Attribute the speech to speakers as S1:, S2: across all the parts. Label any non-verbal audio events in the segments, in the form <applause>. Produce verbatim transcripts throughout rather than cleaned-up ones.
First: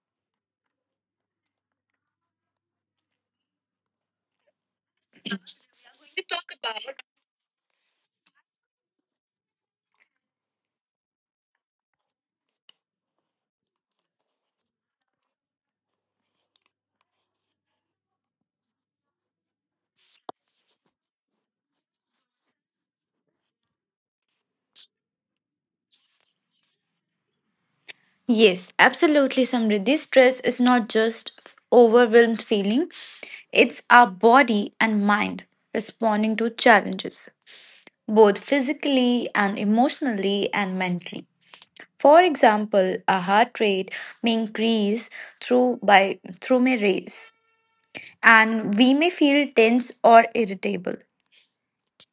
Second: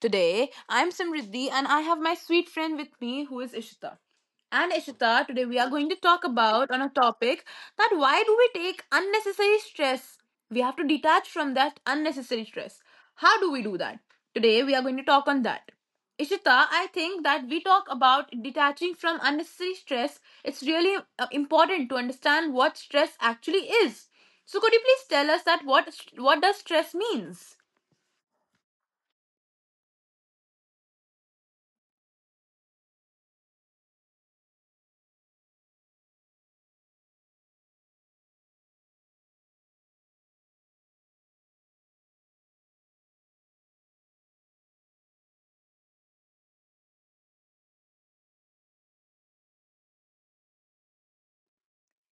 S1: Today, I'm Simriddhi and I have my sweet friend with me who is Ishita. And Ishita, today we are going to talk about on a topic that why do we take unnecessary stress? We have to detach from that unnecessary stress. How do we do that? Today we are going to talk on that. Ishita, I think that we talk about detaching from unnecessary stress. It's really uh, important to understand what stress actually is so could you please tell us that what what does stress means?
S2: Yes, absolutely, Samriddhi. Stress is not just f- overwhelmed feeling, it's our body and mind responding to challenges, both physically and emotionally and mentally. For example, a heart rate may increase through by through may raise, and we may feel tense or irritable.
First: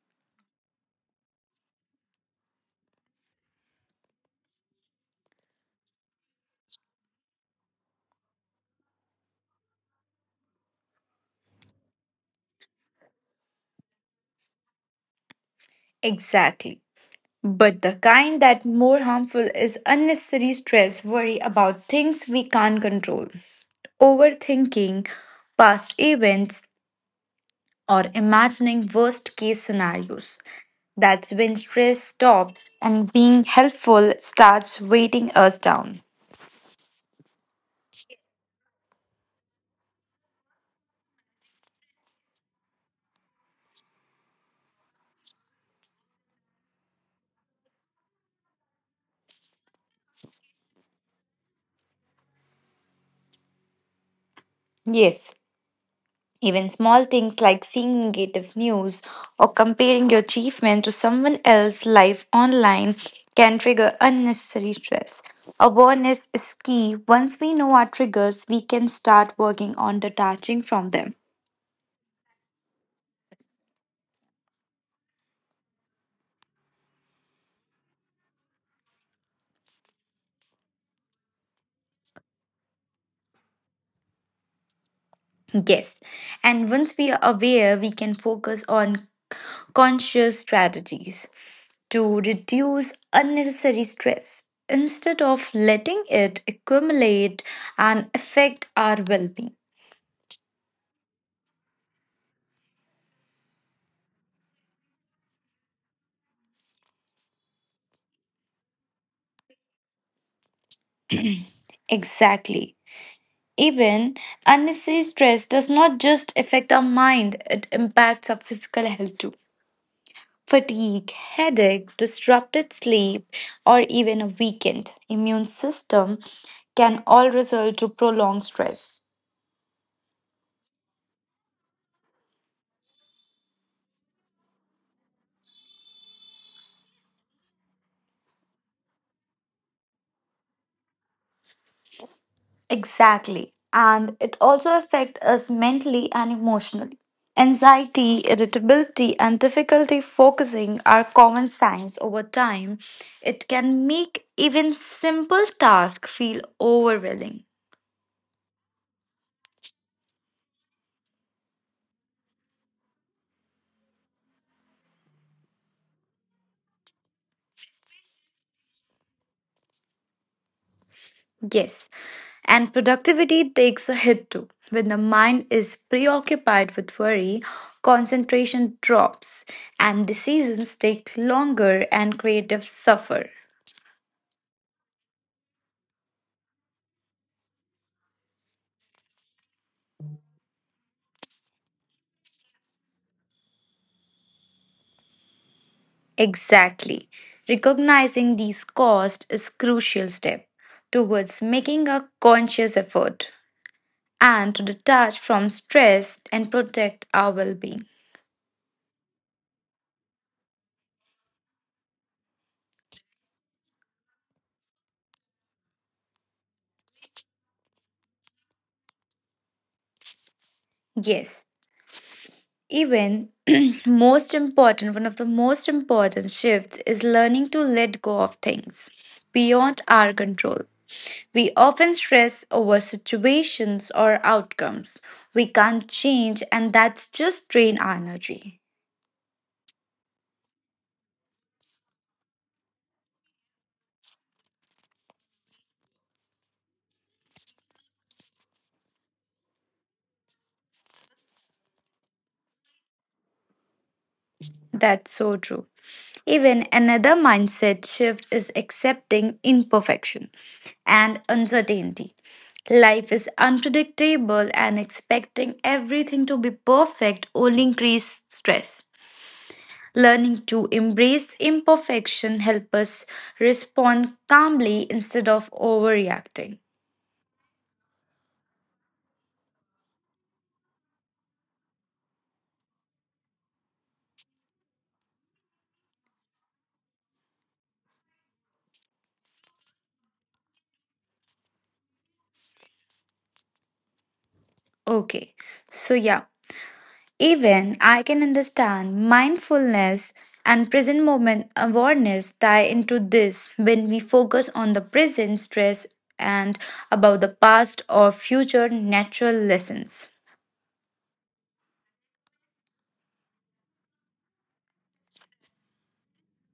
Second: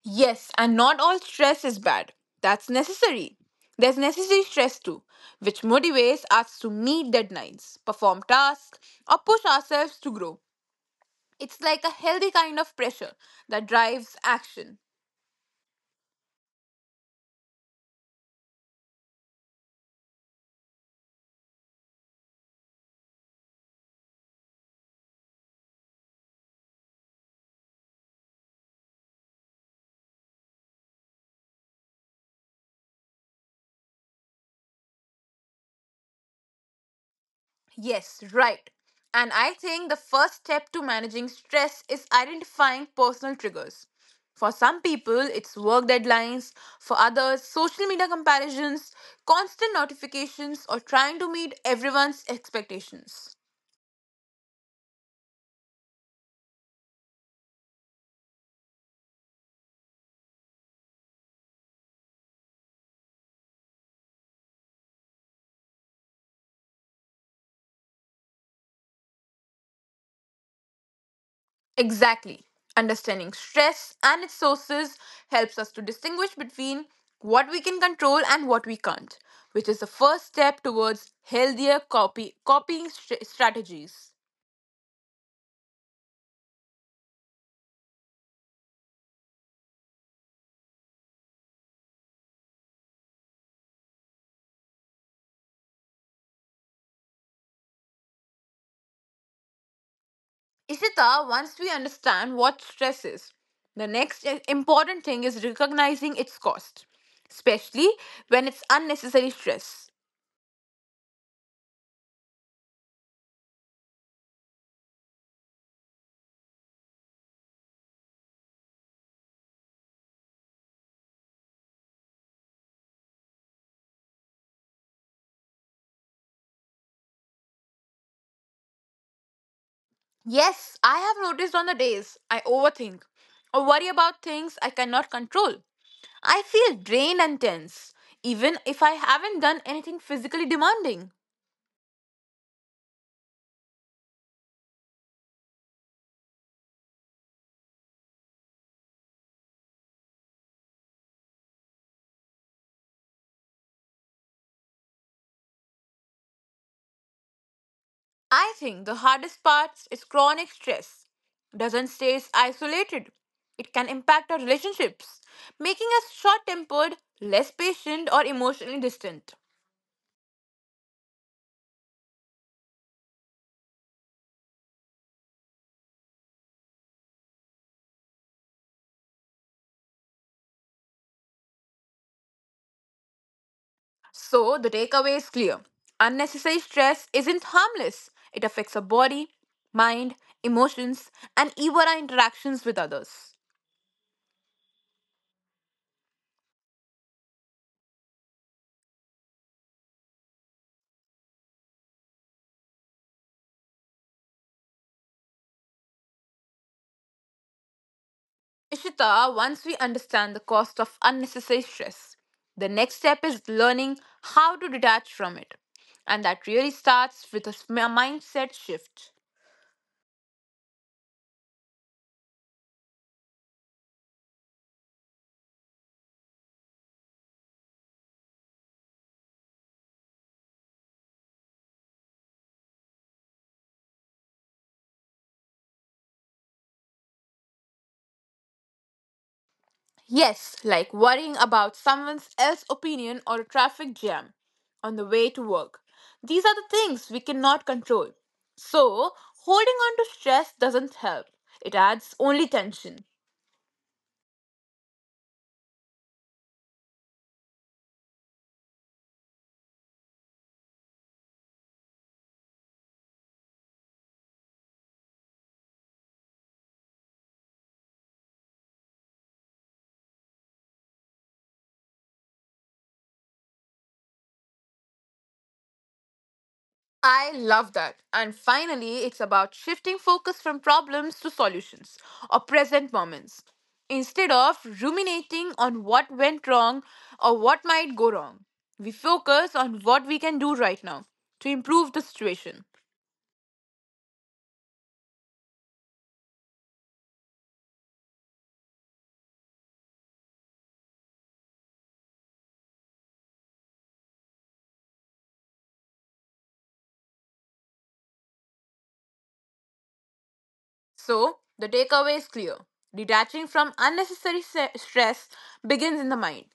S1: Yes, and not all stress is bad. That's necessary. There's necessary stress too, which motivates us to meet deadlines, perform tasks, or push ourselves to grow. It's like a healthy kind of pressure that drives action.
S2: Exactly. But the kind that more harmful is unnecessary stress, worry about things we can't control. Overthinking past events, or imagining worst case scenarios. That's when stress stops and being helpful starts weighting us down.
S1: Yes, right. And I think the first step to managing stress is identifying personal triggers. For some people, it's work deadlines; for others, social media comparisons, constant notifications, or trying to meet everyone's expectations.
S2: Yes, even small things like seeing negative news or comparing your achievement to someone else's life online can trigger unnecessary stress. Awareness is key. Once we know our triggers, we can start working on detaching from them.
S1: Exactly. Understanding stress and its sources helps us to distinguish between what we can control and what we can't, which is the first step towards healthier copy- copying stra- strategies.
S2: Yes. And once we are aware, we can focus on conscious strategies to reduce unnecessary stress instead of letting it accumulate and affect our well being.
S1: Ishita, once we understand what stress is, the next i- important thing is recognizing its cost, especially when it's unnecessary stress.
S2: Exactly. Even unnecessary stress does not just affect our mind, it impacts our physical health too. Fatigue, headache, disrupted sleep, or even a weakened immune system can all result to prolonged stress.
S1: Yes, I have noticed on the days I overthink or worry about things I cannot control. I feel drained and tense, even if I haven't done anything physically demanding.
S2: Exactly. And it also affects us mentally and emotionally. Anxiety, irritability, and difficulty focusing are common signs over time. It can make even simple tasks feel overwhelming.
S1: I think the hardest part is chronic stress. Doesn't stay isolated. It can impact our relationships, making us short tempered, less patient, or emotionally distant.
S2: Yes. And productivity takes a hit too. When the mind is preoccupied with worry, concentration drops, and decisions take longer and creative suffer.
S1: So, the takeaway is clear: unnecessary stress isn't harmless, it affects our body, mind, emotions, and even our interactions with others.
S2: Exactly. Recognizing these costs is crucial step towards making a conscious effort and to detach from stress and protect our well-being.
S1: Ishita, once we understand the cost of unnecessary stress, the next step is learning how to detach from it. And that really starts with a s- m- mindset shift.
S2: Yes, even <clears throat> most important, one of the most important shifts is learning to let go of things beyond our control. We often stress over situations or outcomes we can't change, and that's just drain our energy.
S1: Yes, like worrying about someone else's opinion or a traffic jam on the way to work. These are the things we cannot control. So, holding on to stress doesn't help, it adds only tension.
S2: That's so true. Even another mindset shift is accepting imperfection and uncertainty. Life is unpredictable, and expecting everything to be perfect only increases stress. Learning to embrace imperfection helps us respond calmly instead of overreacting.
S1: I love that. And finally, it's about shifting focus from problems to solutions or present moments. Instead of ruminating on what went wrong or what might go wrong, we focus on what we can do right now to improve the situation.
S2: Okay, so yeah, even I can understand mindfulness and present moment awareness tie into this when we focus on the present stress and about the past or future natural lessons.
S1: So, the takeaway is clear: detaching from unnecessary se- stress begins in the mind.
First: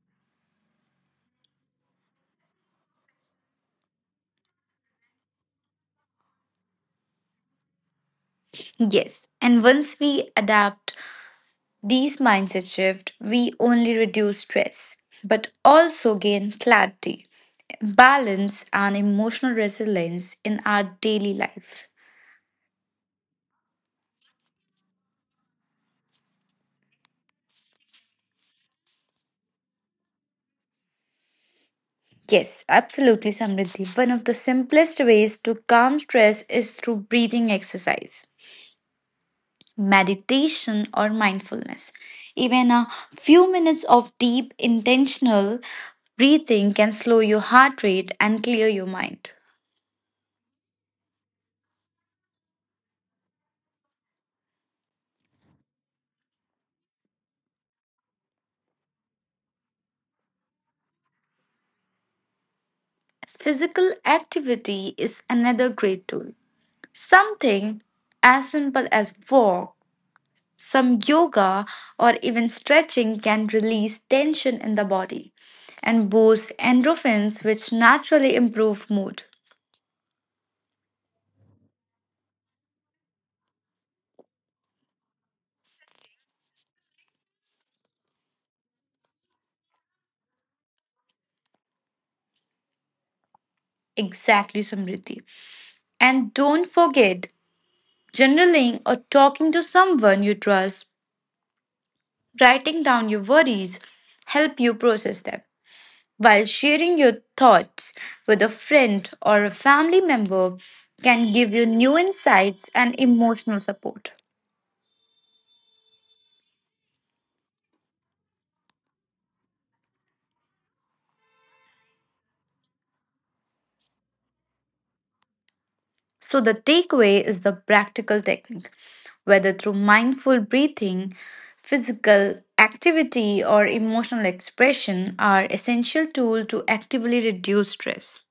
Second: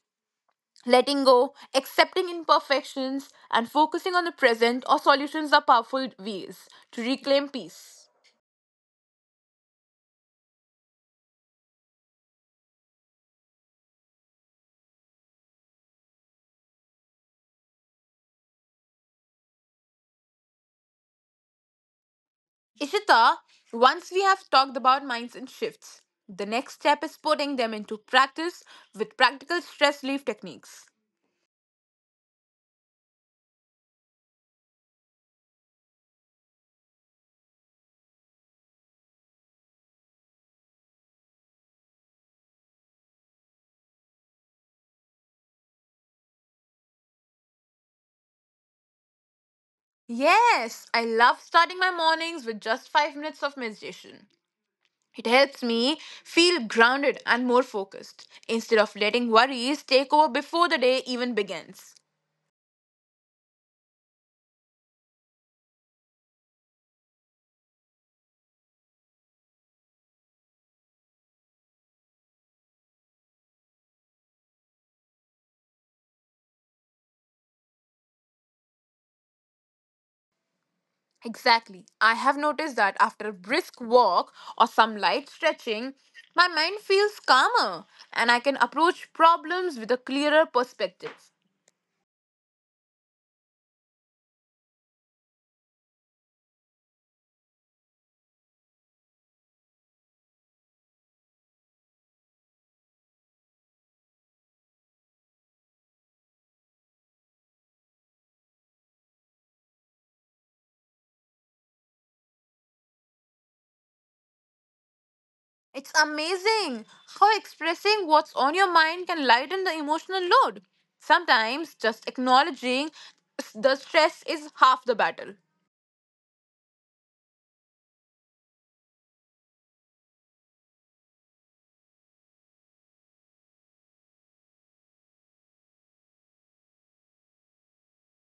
S1: Letting go, accepting imperfections, and focusing on the present or solutions are powerful ways to reclaim peace.
S2: Yes, and once we adapt these mindset shift, we only reduce stress but also gain clarity, balance and emotional resilience in our daily life.
S1: Ishita, once we have talked about minds and shifts, the next step is putting them into practice with practical stress relief techniques.
S2: Yes, absolutely, Samriddhi. One of the simplest ways to calm stress is through breathing exercise, meditation, or mindfulness. Even a few minutes of deep, intentional breathing can slow your heart rate and clear your mind.
S1: Yes, I love starting my mornings with just five minutes of meditation. It helps me feel grounded and more focused instead of letting worries take over before the day even begins.
S2: Physical activity is another great tool. Something as simple as walk, some yoga or even stretching can release tension in the body and boost endorphins, which naturally improve mood.
S1: Exactly. I have noticed that after a brisk walk or some light stretching, my mind feels calmer and I can approach problems with a clearer perspective.
S2: Exactly, Samriti. And don't forget journaling or talking to someone you trust, writing down your worries, help you process them. While sharing your thoughts with a friend or a family member can give you new insights and emotional support.
S1: It's amazing how expressing what's on your mind can lighten the emotional load. Sometimes just acknowledging the stress is half the battle.
S2: So, the takeaway is the practical technique, whether through mindful breathing, physical activity, or emotional expression, are essential tools to actively reduce stress.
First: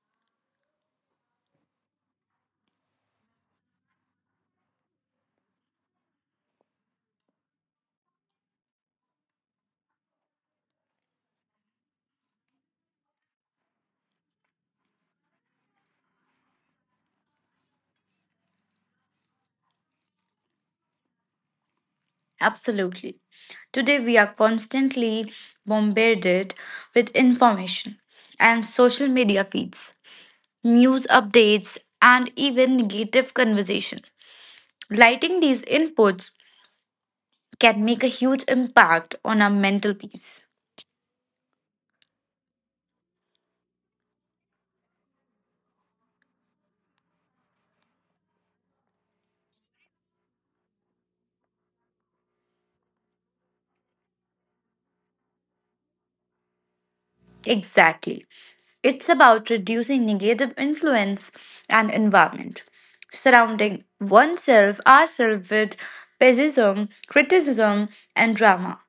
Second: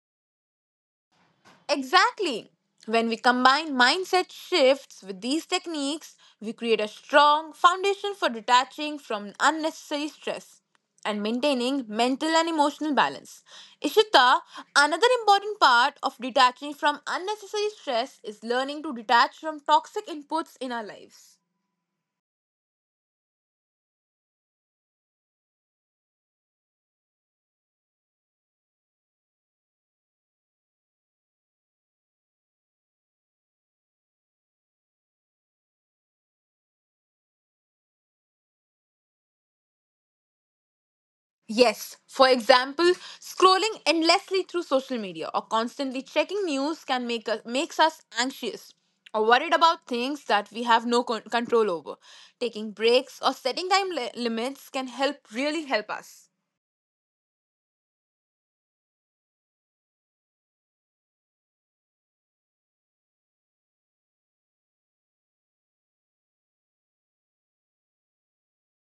S1: Exactly. When we combine mindset shifts with these techniques, we create a strong foundation for detaching from unnecessary stress and maintaining mental and emotional balance. Ishita, another important part of detaching from unnecessary stress is learning to detach from toxic inputs in our lives.
S2: Absolutely. Today, we are constantly bombarded with information and social media feeds, news updates, and even negative conversation. Lighting these inputs can make a huge impact on our mental peace.
S1: Yes, for example, scrolling endlessly through social media or constantly checking news can make us, makes us anxious or worried about things that we have no con- control over. Taking breaks or setting time li- limits can help really help us.
S2: Exactly. It's about reducing negative influence and environment, surrounding oneself, ourselves with pessimism, criticism, and drama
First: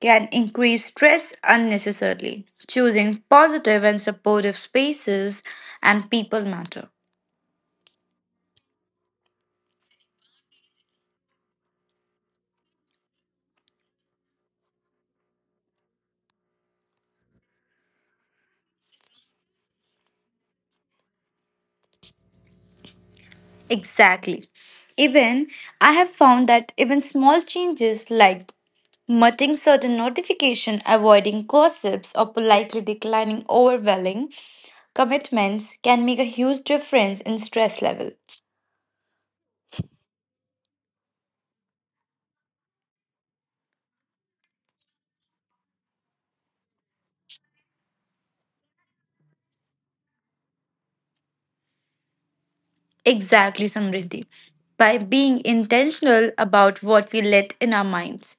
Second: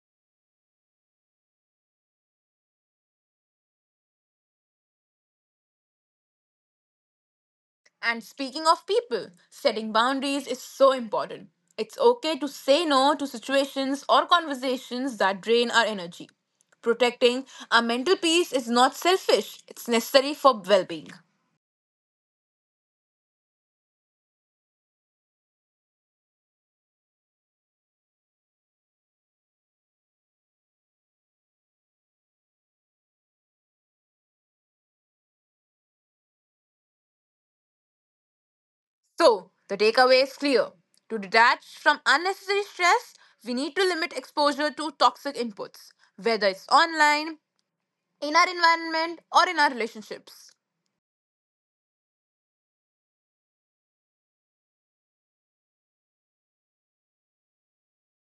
S2: can increase stress unnecessarily. Choosing positive and supportive spaces and people matter.
S1: And speaking of people, setting boundaries is so important. It's okay to say no to situations or conversations that drain our energy. Protecting our mental peace is not selfish, it's necessary for well being.
S2: Exactly. Even I have found that even small changes like muting certain notification, avoiding gossips, or politely declining overwhelming commitments can make a huge difference in stress level.
S1: So, the takeaway is clear. To detach from unnecessary stress, we need to limit exposure to toxic inputs, whether it's online, in our environment, or in our relationships.
S2: Exactly, Samriddhi. By being intentional about what we let in our minds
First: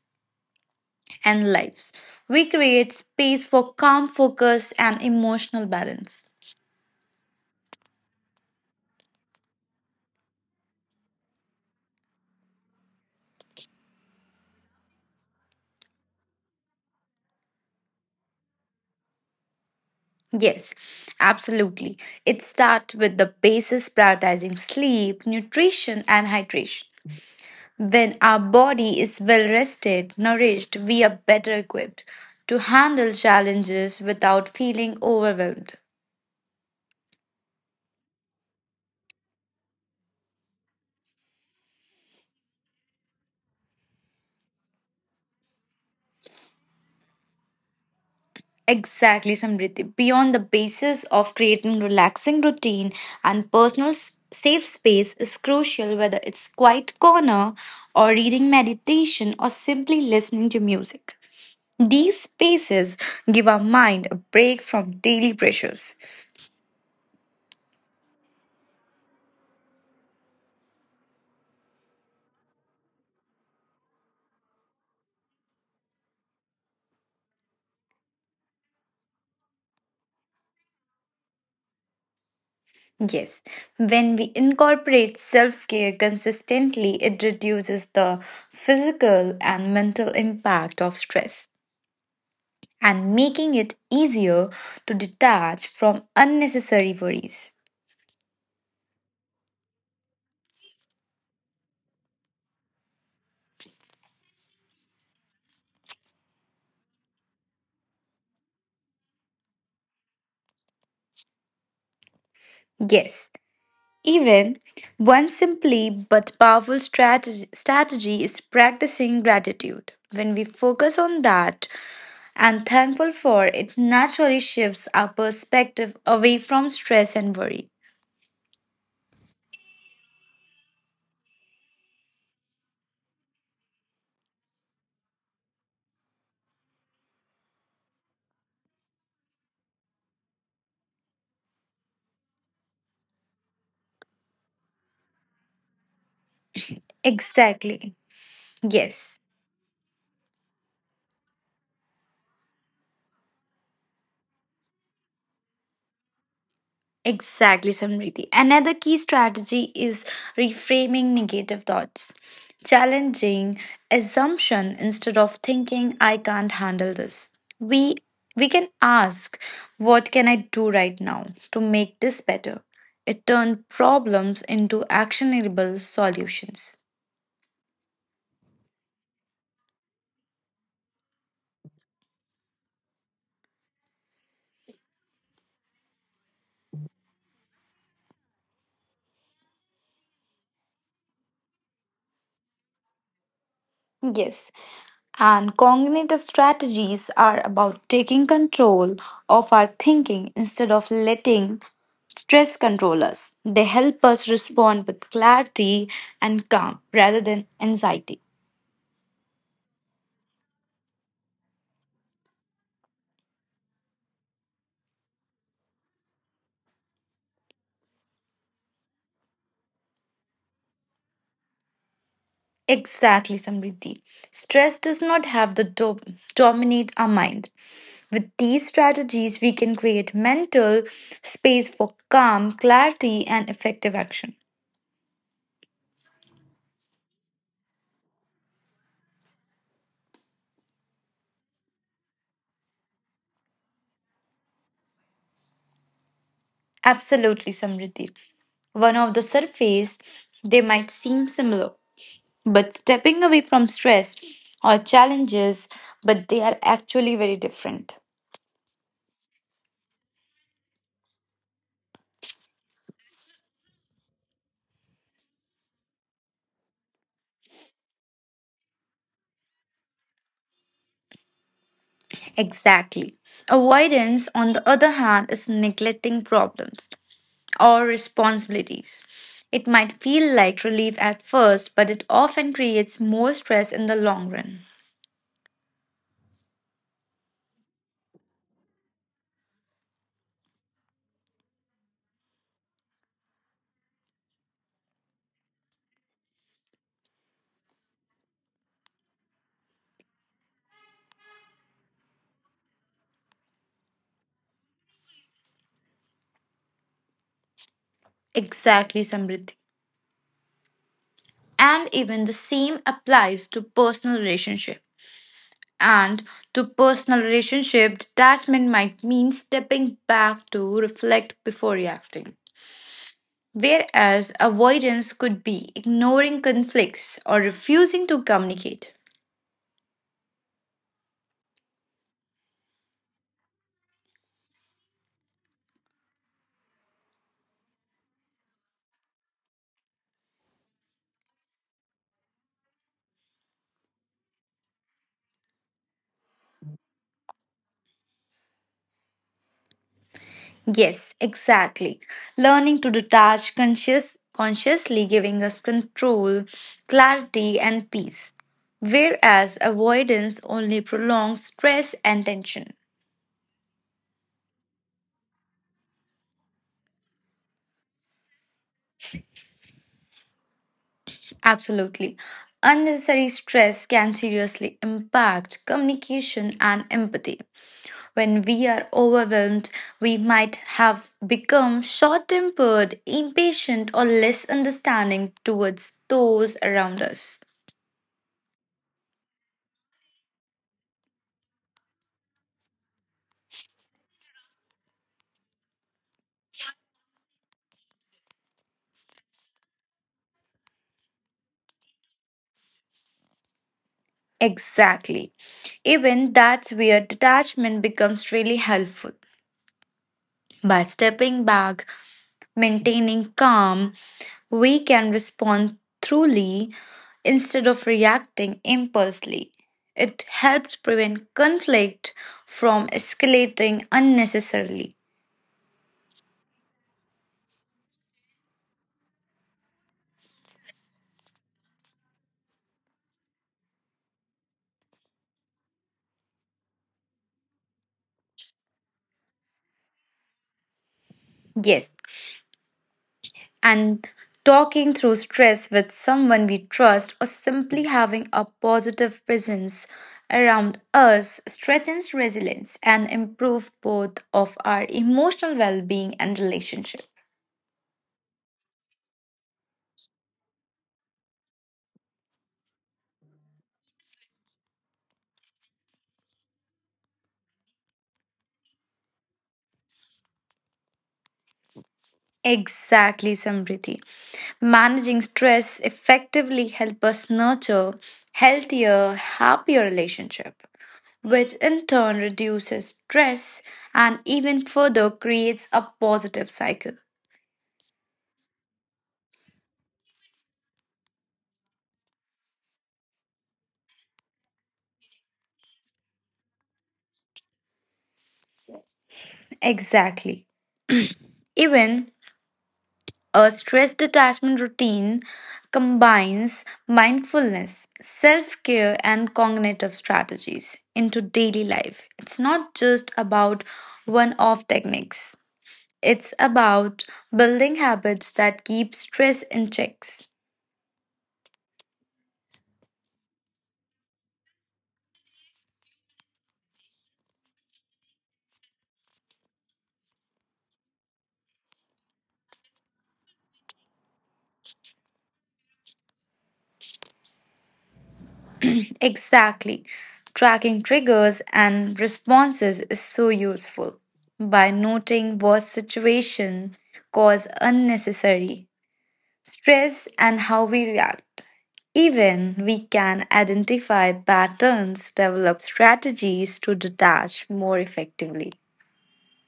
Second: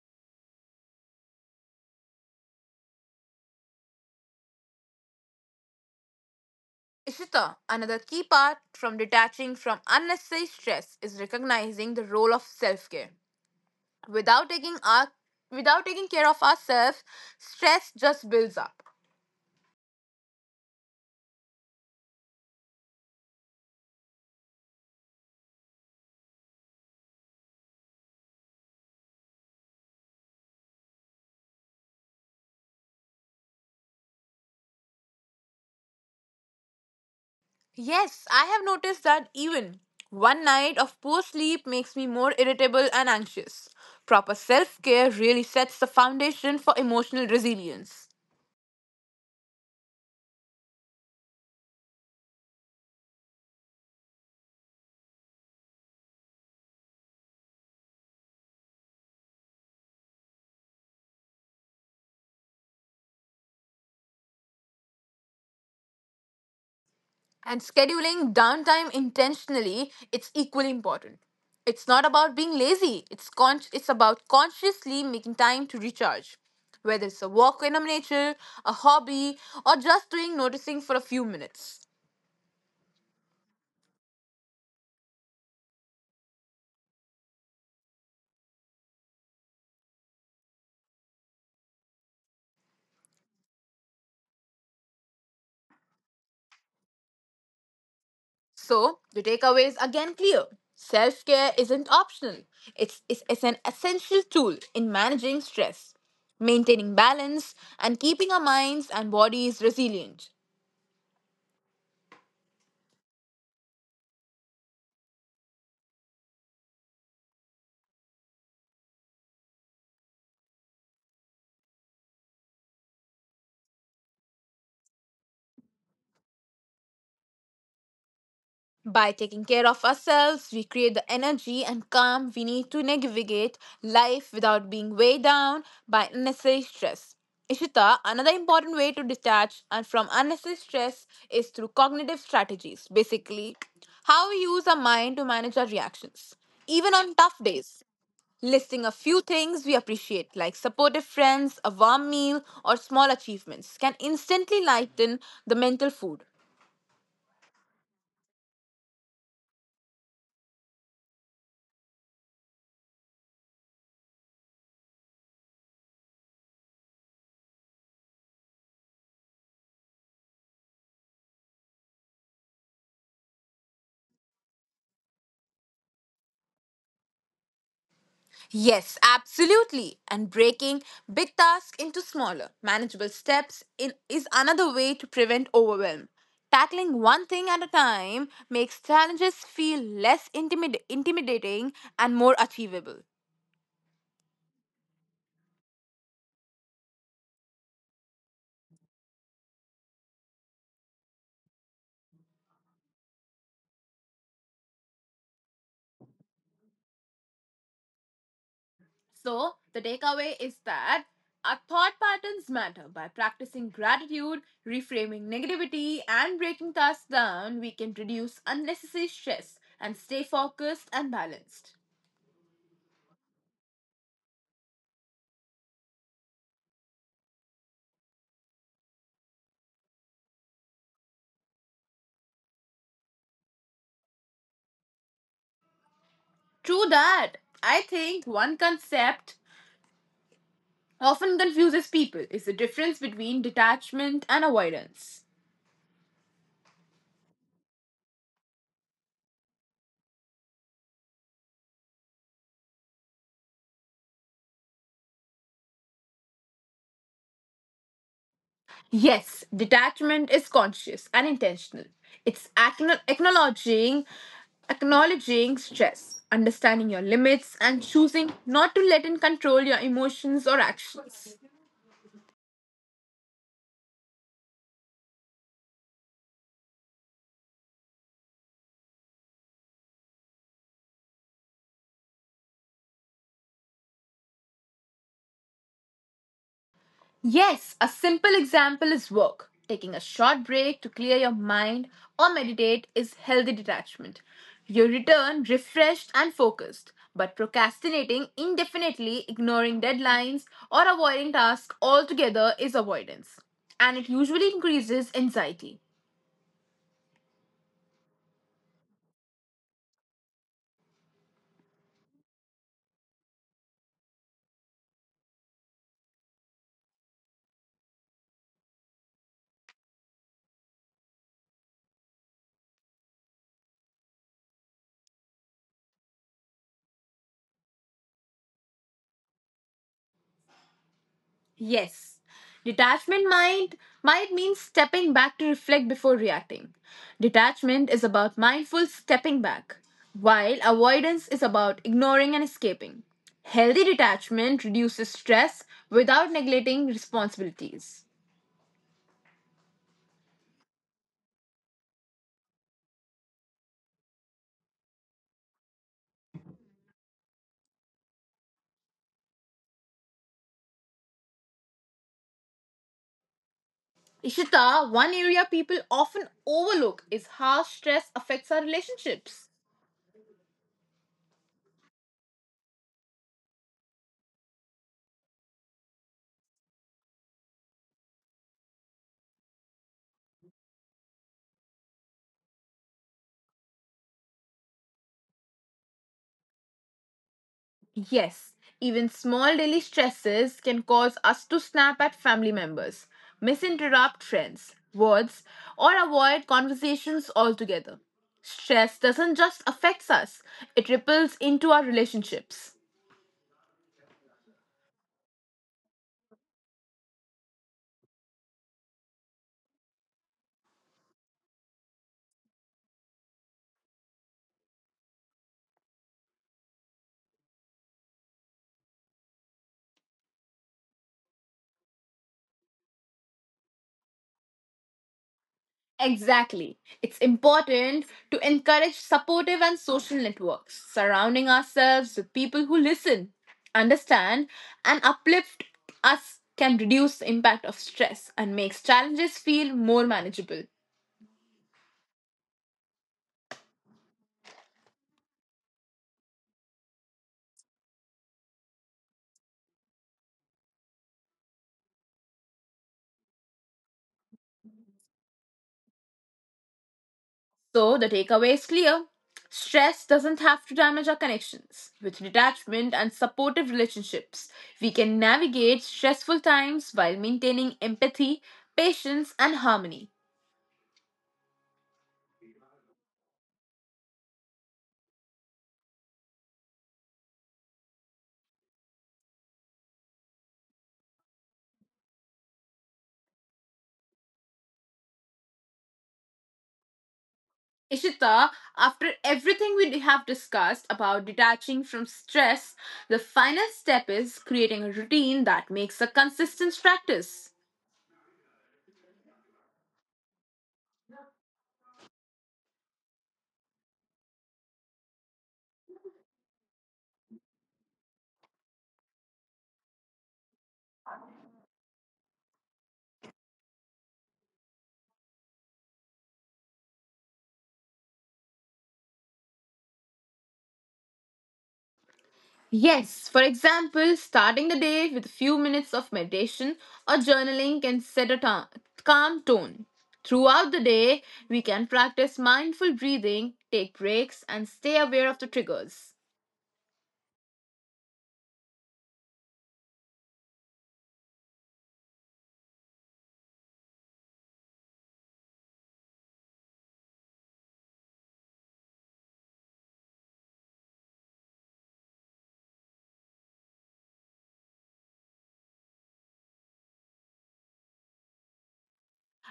S2: and lives, we create space for calm focus and emotional balance.
S1: Ishita, another key part from detaching from unnecessary stress is recognizing the role of self-care. Without taking our Without taking care of ourselves, stress just builds up.
S2: Yes, absolutely. It starts with the basis prioritizing sleep, nutrition, and hydration. When our body is well rested, nourished, we are better equipped to handle challenges without feeling overwhelmed.
S1: Yes, I have noticed that even one night of poor sleep makes me more irritable and anxious. Proper self care really sets the foundation for emotional resilience.
S2: Exactly, Samriti. Beyond the basis of creating relaxing routine and personal s- safe space is crucial whether it's quiet corner or reading meditation or simply listening to music. These spaces give our mind a break from daily pressures.
S1: And scheduling downtime intentionally, it's equally important. It's not about being lazy, it's, con- it's about consciously making time to recharge. Whether it's a walk in nature, a hobby, or just doing noticing for a few minutes.
S2: Yes, when we incorporate self care consistently, it reduces the physical and mental impact of stress, and making it easier to detach from unnecessary worries.
S1: So, the takeaway is again clear. Self care isn't optional, it's, it's, it's an essential tool in managing stress, maintaining balance, and keeping our minds and bodies resilient.
S2: Yes, even one simply but powerful strategy, strategy is practicing gratitude. When we focus on that and thankful for it naturally shifts our perspective away from stress and worry.
S1: By taking care of ourselves, we create the energy and calm we need to navigate life without being weighed down by unnecessary stress. Ishita, another important way to detach and from unnecessary stress is through cognitive strategies, basically how we use our mind to manage our reactions, even on tough days.
S2: Exactly.
S1: Listing a
S2: Yes.
S1: few things we appreciate, like supportive friends, a warm meal, or small achievements, can instantly lighten the mental food.
S2: Exactly, Samriti. Another key strategy is reframing negative thoughts, challenging assumption instead of thinking I can't handle this. We we can ask, what can I do right now to make this better? It turns problems into actionable solutions.
S1: Yes, absolutely. And breaking big tasks into smaller, manageable steps in, is another way to prevent overwhelm. Tackling one thing at a time makes challenges feel less intimid- intimidating and more achievable.
S2: Yes. And cognitive strategies are about taking control of our thinking instead of letting stress control us. They help us respond with clarity and calm rather than anxiety.
S1: So, the takeaway is that our thought patterns matter. By practicing gratitude, reframing negativity, and breaking tasks down, we can reduce unnecessary stress and stay focused and balanced.
S2: Exactly, Samriddhi. Stress does not have the do- dominate our mind. With these strategies, we can create mental space for calm, clarity, and effective action.
S1: True that. I think one concept often confuses people is the difference between detachment and avoidance.
S2: Absolutely, Samriddhi. One of the surface, they might seem similar, but stepping away from stress or challenges, but they are actually very different.
S1: Yes, detachment is conscious and intentional. It's acknow- acknowledging acknowledging stress, understanding your limits and choosing not to let it control your emotions or actions.
S2: Exactly. Avoidance, on the other hand, is neglecting problems or responsibilities. It might feel like relief at first, but it often creates more stress in the long run.
S1: Yes, a simple example is work. Taking a short break to clear your mind or meditate is healthy detachment. You return refreshed and focused, but procrastinating indefinitely, ignoring deadlines, or avoiding tasks altogether is avoidance. And it usually increases anxiety.
S2: Exactly, Samriddhi. And even the same applies to personal relationship. And to personal relationship, detachment might mean stepping back to reflect before reacting. Whereas avoidance could be ignoring conflicts or refusing to communicate.
S1: Yes. Detachment might might mean stepping back to reflect before reacting. Detachment is about mindful stepping back, while avoidance is about ignoring and escaping. Healthy detachment reduces stress without neglecting responsibilities.
S2: Yes, exactly. Learning to detach conscious, consciously giving us control, clarity, and peace. Whereas avoidance only prolongs stress and tension.
S1: Ishita, one area people often overlook is how stress affects our relationships.
S2: Absolutely. Unnecessary stress can seriously impact communication and empathy. When we are overwhelmed, we might have become short tempered, impatient, or less understanding towards those around us.
S1: Yes, even small daily stresses can cause us to snap at family members, misinterrupt friends, words, or avoid conversations altogether. Stress doesn't just affect us, it ripples into our relationships.
S2: Exactly. Even that's where detachment becomes really helpful. By stepping back, maintaining calm, we can respond truly instead of reacting impulsively. It helps prevent conflict from escalating unnecessarily.
S1: Exactly. It's important to encourage supportive and social networks; surrounding ourselves with people who listen, understand, and uplift us can reduce the impact of stress and makes challenges feel more manageable.
S2: Yes, and talking through stress with someone we trust or simply having a positive presence around us strengthens resilience and improves both of our emotional well-being and relationship.
S1: So the takeaway is clear. Stress doesn't have to damage our connections. With detachment and supportive relationships, we can navigate stressful times while maintaining empathy, patience, and harmony.
S2: Exactly, Samriddhi. Managing stress effectively helps us nurture healthier, happier relationship, which in turn reduces stress and even further creates a positive cycle.
S1: Ishita, after everything we have discussed about detaching from stress, the final step is creating a routine that makes a consistent practice.
S2: Exactly. Even a stress detachment routine combines mindfulness, self care, and cognitive strategies into daily life. It's not just about one off techniques. It's about building habits that keep stress in checks.
S1: Yes, for example, starting the day with a few minutes of meditation or journaling can set a ta- calm tone. Throughout the day, we can practice mindful breathing, take breaks, and stay aware of the triggers.
S2: Exactly. Tracking triggers and responses is so useful. By noting what situation cause unnecessary stress and how we react. Even we can identify patterns, develop strategies to detach more effectively.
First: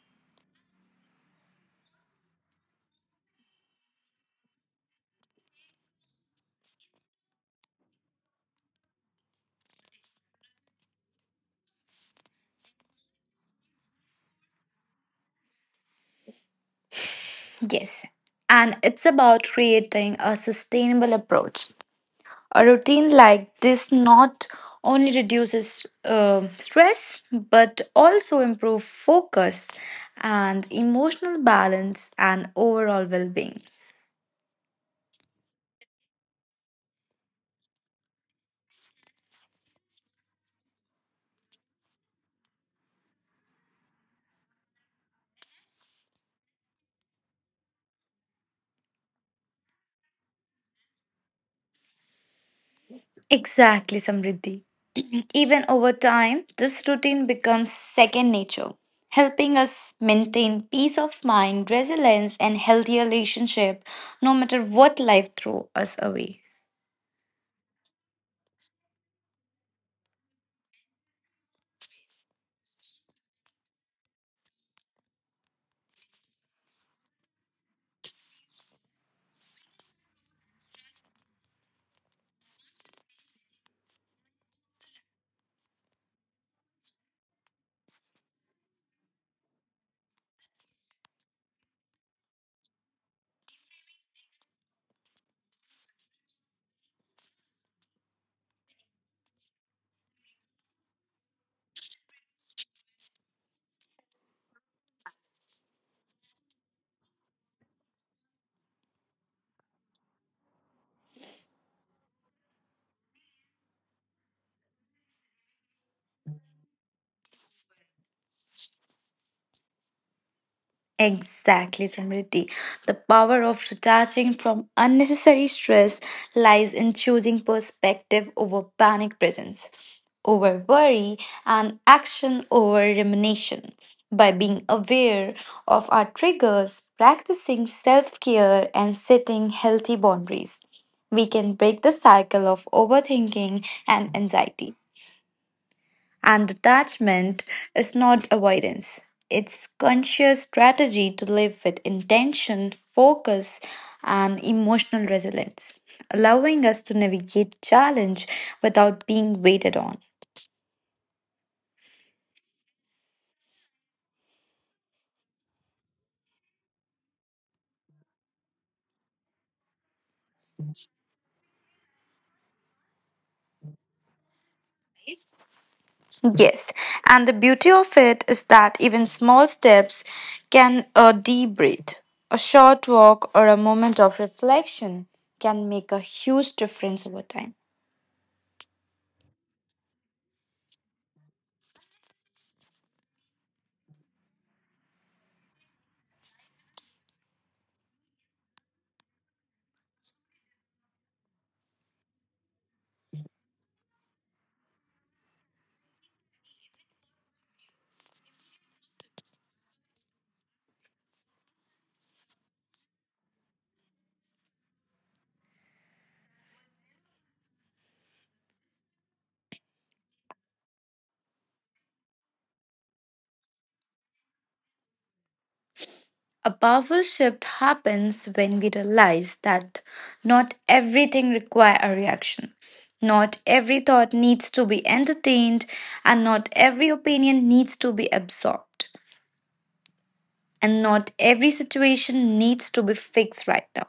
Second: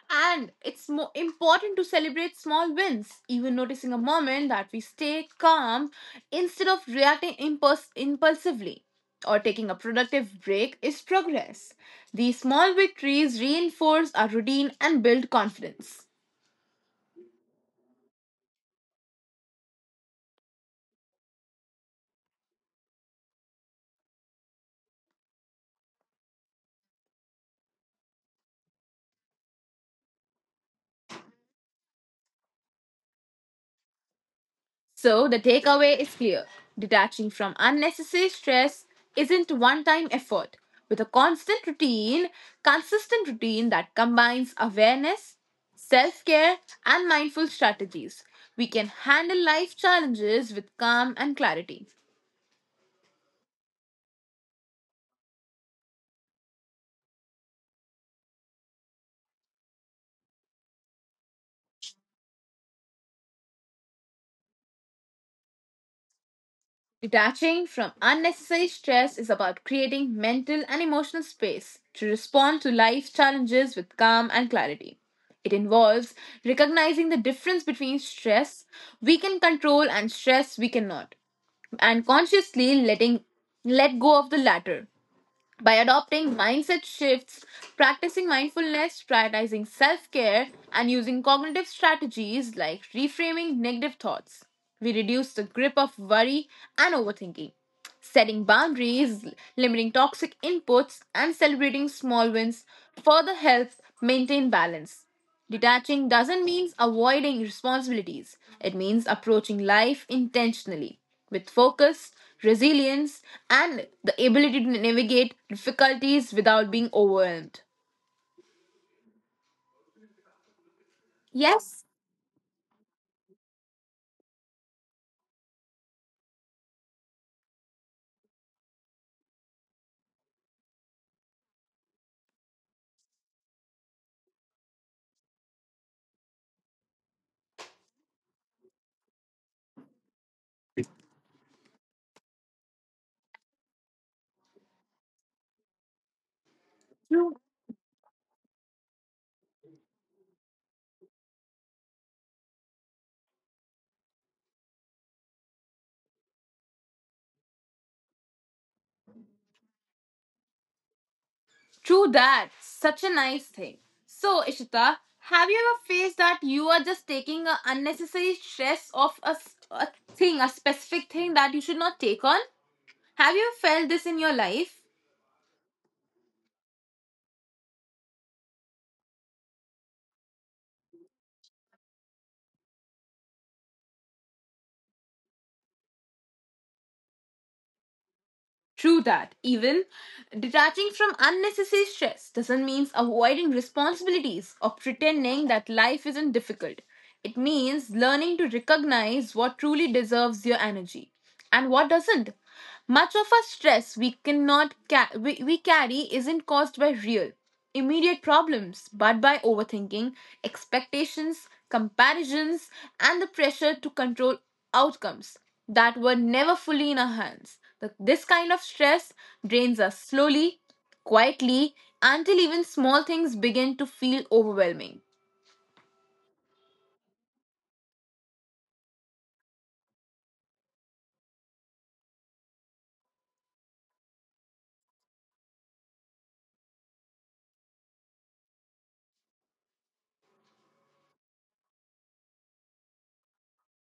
S1: And it's more important to celebrate small wins, even noticing a moment that we stay calm instead of reacting impulse- impulsively or taking a productive break is progress. These small victories reinforce our routine and build confidence.
S2: Yes. And it's about creating a sustainable approach. A routine like this not only reduces uh, stress but also improve focus and emotional balance and overall well-being.
S1: So the takeaway is clear. Detaching from unnecessary stress isn't one time effort. With a constant routine, consistent routine that combines awareness, self care, and mindful strategies, we can handle life challenges with calm and clarity.
S2: Exactly, Samriddhi. <clears throat> Even over time, this routine becomes second nature, helping us maintain peace of mind, resilience, and healthy relationship no matter what life throws us away.
S1: Detaching from unnecessary stress is about creating mental and emotional space to respond to life's challenges with calm and clarity. It involves recognizing the difference between stress we can control and stress we cannot, and consciously letting let go of the latter by adopting mindset shifts, practicing mindfulness, prioritizing self care, and using cognitive strategies like reframing negative thoughts. We reduce the grip of worry and overthinking. Setting boundaries, limiting toxic inputs, and celebrating small wins further helps maintain balance. Detaching doesn't mean avoiding responsibilities, it means approaching life intentionally with focus, resilience, and the ability to navigate difficulties without being overwhelmed.
S2: Exactly,
S1: Yes,
S2: Samriti. The power of detaching from unnecessary stress lies in choosing perspective over panic presence, over worry, and action over rumination. By being aware of our triggers, practicing self care, and setting healthy boundaries, we can break the cycle of overthinking and anxiety. And detachment is not avoidance. It's conscious strategy to live with intention, focus, and emotional resilience, allowing us to navigate challenge without being waited on.
S1: true that. Such a nice thing. So, Ishita, have you ever faced that you are just taking an unnecessary stress of a, s- a thing, a specific thing that you should not take on? Have you felt this in your life?
S2: Yes, and the beauty of it is that even small steps can a deep breath, a short walk, or a moment of reflection can make a huge difference over time.
S1: True that. Even detaching from unnecessary stress doesn't mean avoiding responsibilities or pretending that life isn't difficult. It means learning to recognize what truly deserves your energy and what doesn't. Much of our stress we cannot ca- we, we carry isn't caused by real immediate problems, but by overthinking, expectations, comparisons, and the pressure to control outcomes that were never fully in our hands. The- This kind of stress drains us slowly, quietly, until even small things begin to feel overwhelming.
S2: A powerful shift happens when we realize that not everything requires a reaction. Not every thought needs to be entertained, and not every opinion needs to be absorbed and not every situation needs to be fixed right now.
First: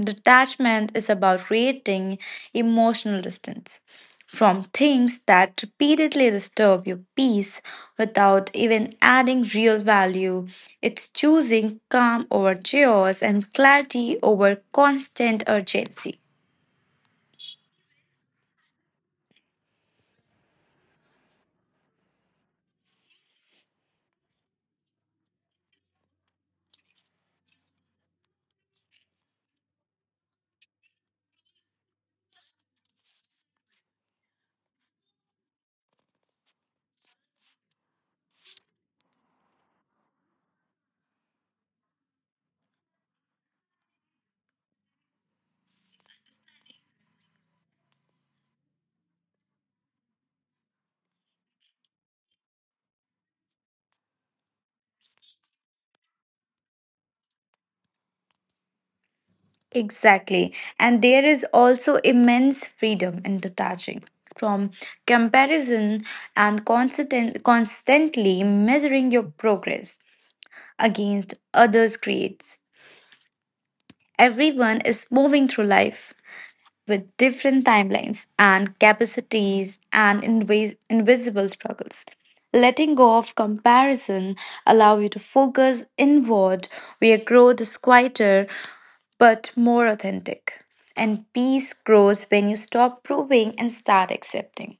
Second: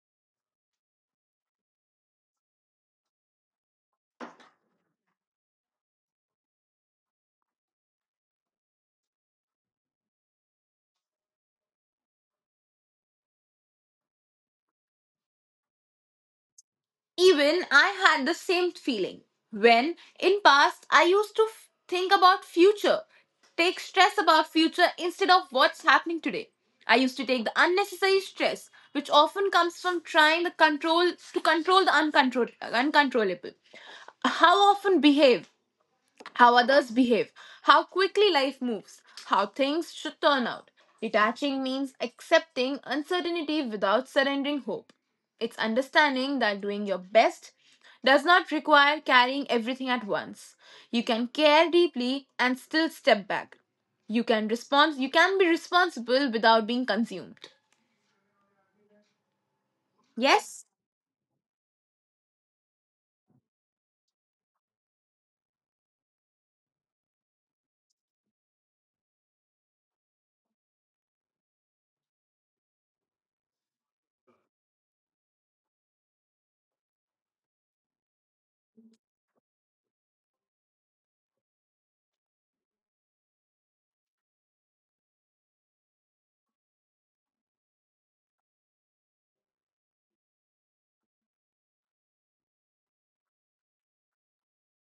S2: Detachment is about creating emotional distance from things that repeatedly disturb your peace without even adding real value. It's choosing calm over chaos and clarity over constant urgency.
S1: Even I had the same feeling when in past I used to f- think about future, take stress about future instead of what's happening today. I used to take the unnecessary stress which often comes from trying the control to control the uncontrol- uncontrollable. How often behave, how others behave, how quickly life moves, how things should turn out. Detaching means accepting uncertainty without surrendering hope. It's understanding that doing your best does not require carrying everything at once. You can care deeply and still step back. You can respond you can be responsible without being consumed.
S2: Exactly.
S1: Yes?
S2: And there is also immense freedom in detaching from comparison and constant, constantly measuring your progress against others' creates. Everyone is moving through life with different timelines and capacities and invis- invisible struggles. Letting go of comparison allow you to focus inward where growth is quieter but more authentic. And peace grows when you stop proving and start accepting.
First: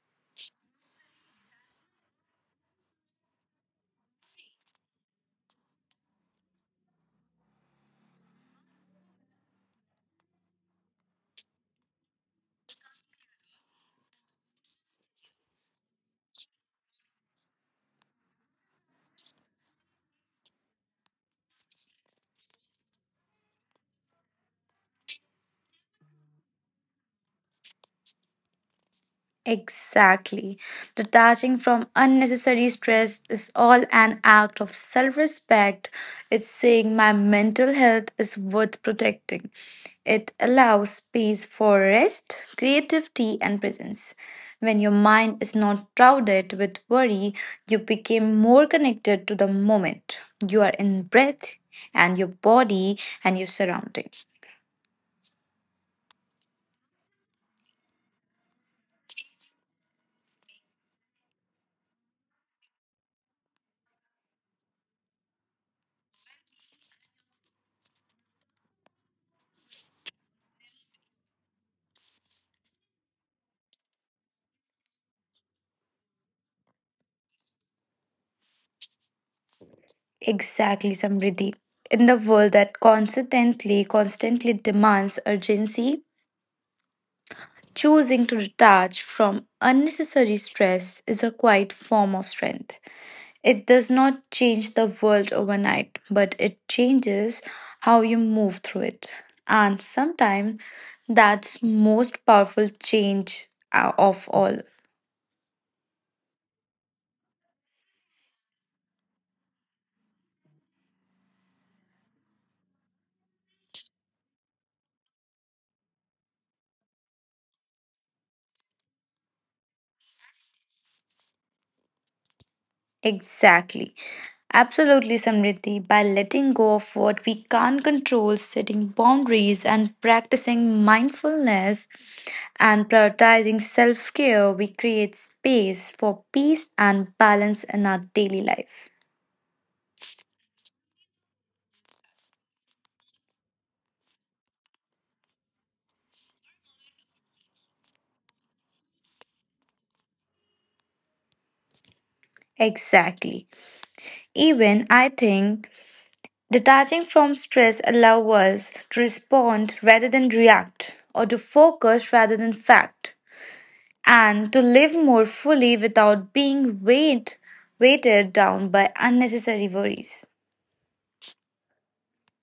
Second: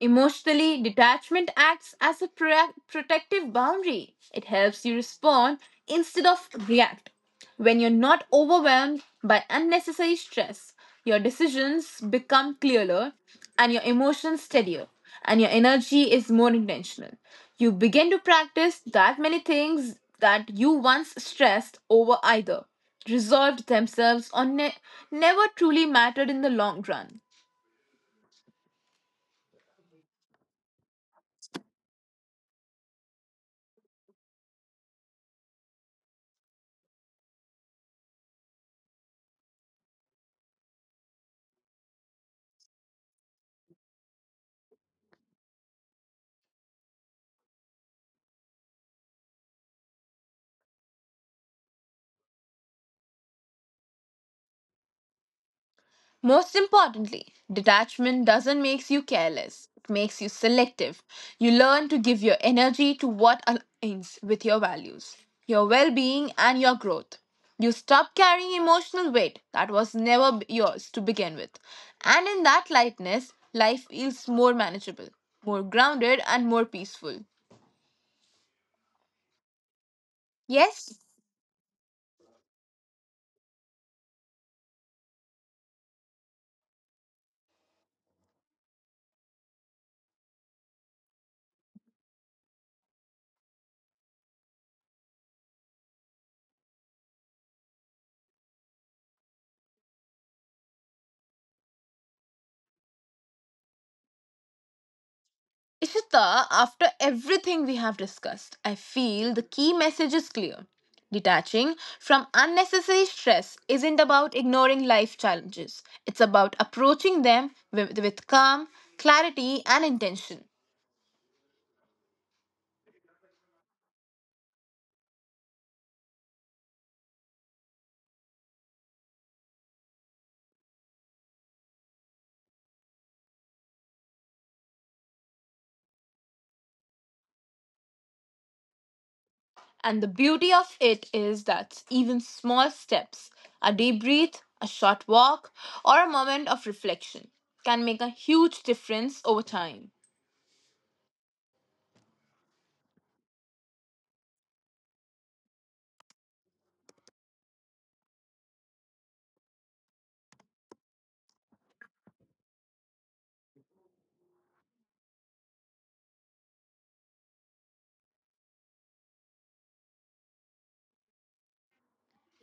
S1: Emotionally, detachment acts as a pro- protective boundary. It helps you respond instead of react. When you're not overwhelmed by unnecessary stress, your decisions become clearer and your emotions steadier, and your energy is more intentional. You begin to practice that many things that you once stressed over either resolved themselves or ne- never truly mattered in the long run.
S2: Exactly. Detaching from unnecessary stress is all an act of self respect. It's saying my mental health is worth protecting. It allows space for rest, creativity, and presence. When your mind is not crowded with worry, you become more connected to the moment. You are in breath and your body and your surroundings.
S1: Most importantly, detachment doesn't make you careless. It makes you selective. You learn to give your energy to what aligns with your values, your well being, and your growth. You stop carrying emotional weight that was never b- yours to begin with. And in that lightness, life feels more manageable, more grounded, and more peaceful.
S2: Exactly,
S1: Yes,
S2: Samriddhi. In the world that constantly, constantly demands urgency, choosing to detach from unnecessary stress is a quiet form of strength. It does not change the world overnight, but it changes how you move through it. And sometimes that's most powerful change uh, of all.
S1: Ishita, after everything we have discussed, I feel the key message is clear. Detaching from unnecessary stress isn't about ignoring life challenges, it's about approaching them with, with calm, clarity, and intention.
S2: Exactly. Absolutely, Samriddhi. By letting go of what we can't control, setting boundaries, and practicing mindfulness and prioritizing self care, we create space for peace and balance in our daily life.
S1: And the beauty of it is that even small steps, a deep breath, a short walk, or a moment of reflection, can make a huge difference over time.
S2: Exactly. Even I think detaching from stress allows us to respond rather than react, or to focus rather than fact, and to live more fully without being weighed, weighted down by unnecessary worries.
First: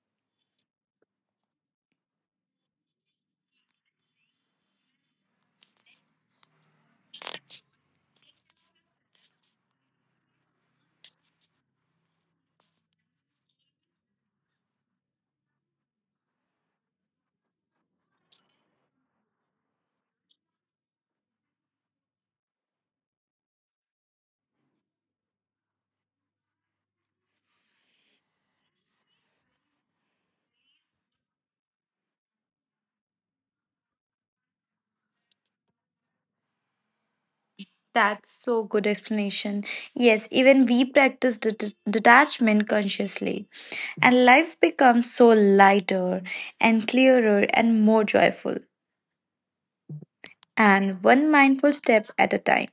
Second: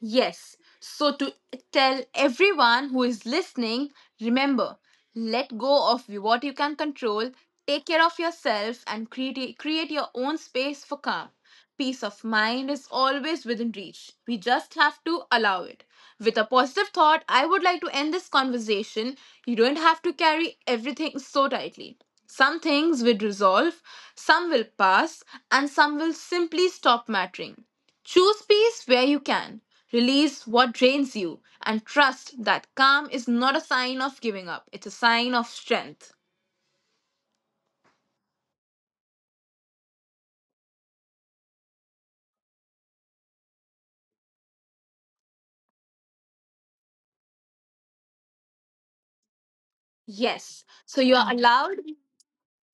S1: Yes. So, to tell everyone who is listening, remember let go of what you can control, take care of yourself, and create, create your own space for calm. Peace of mind is always within reach. We just have to allow it. With a positive thought, I would like to end this conversation. You don't have to carry everything so tightly. Some things will resolve, some will pass, and some will simply stop mattering. Choose peace where you can, release what drains you, and trust that calm is not a sign of giving up, it's a sign of strength.
S2: That's so good explanation. Yes, even we practice det- detachment consciously, and life becomes so lighter and clearer and more joyful.
S1: Yes. So
S2: And
S1: you are
S2: one mindful
S1: allowed,
S2: step at a time.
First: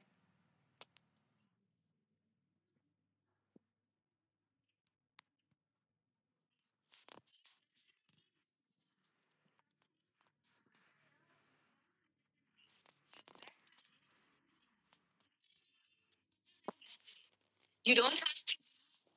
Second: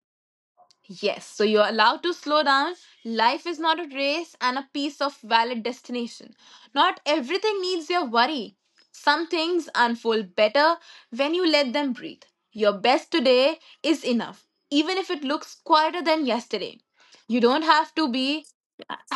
S1: yes. So you are allowed to slow down. Life is not a race and a piece of valid destination. Not everything needs your worry. Some things unfold better when you let them breathe. Your best today is enough, even if it looks quieter than yesterday. You don't have to be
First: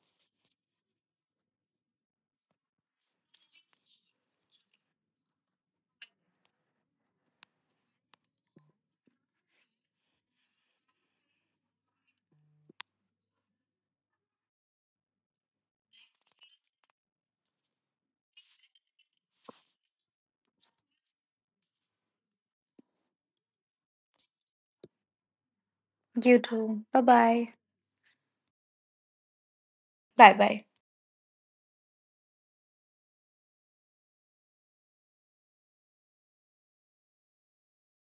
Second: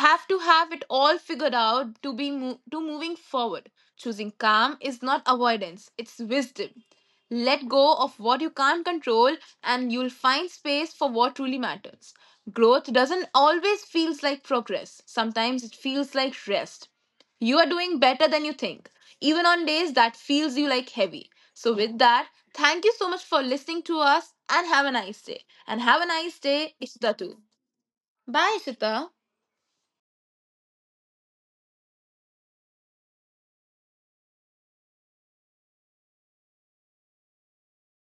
S1: have to have it all figured out to be mo- to moving forward. Choosing calm is not avoidance, it's wisdom. Let go of what you can't control, and you'll find space for what truly matters. Growth doesn't always feels like progress, sometimes it feels like rest. You are doing better than you think, even on days that feels you like heavy. So with that, thank you so much for listening to us and have a nice day. And have a
S2: You
S1: nice day
S2: too.
S1: it's
S2: Bye
S1: the
S2: bye.
S1: Başta
S2: Bye bye.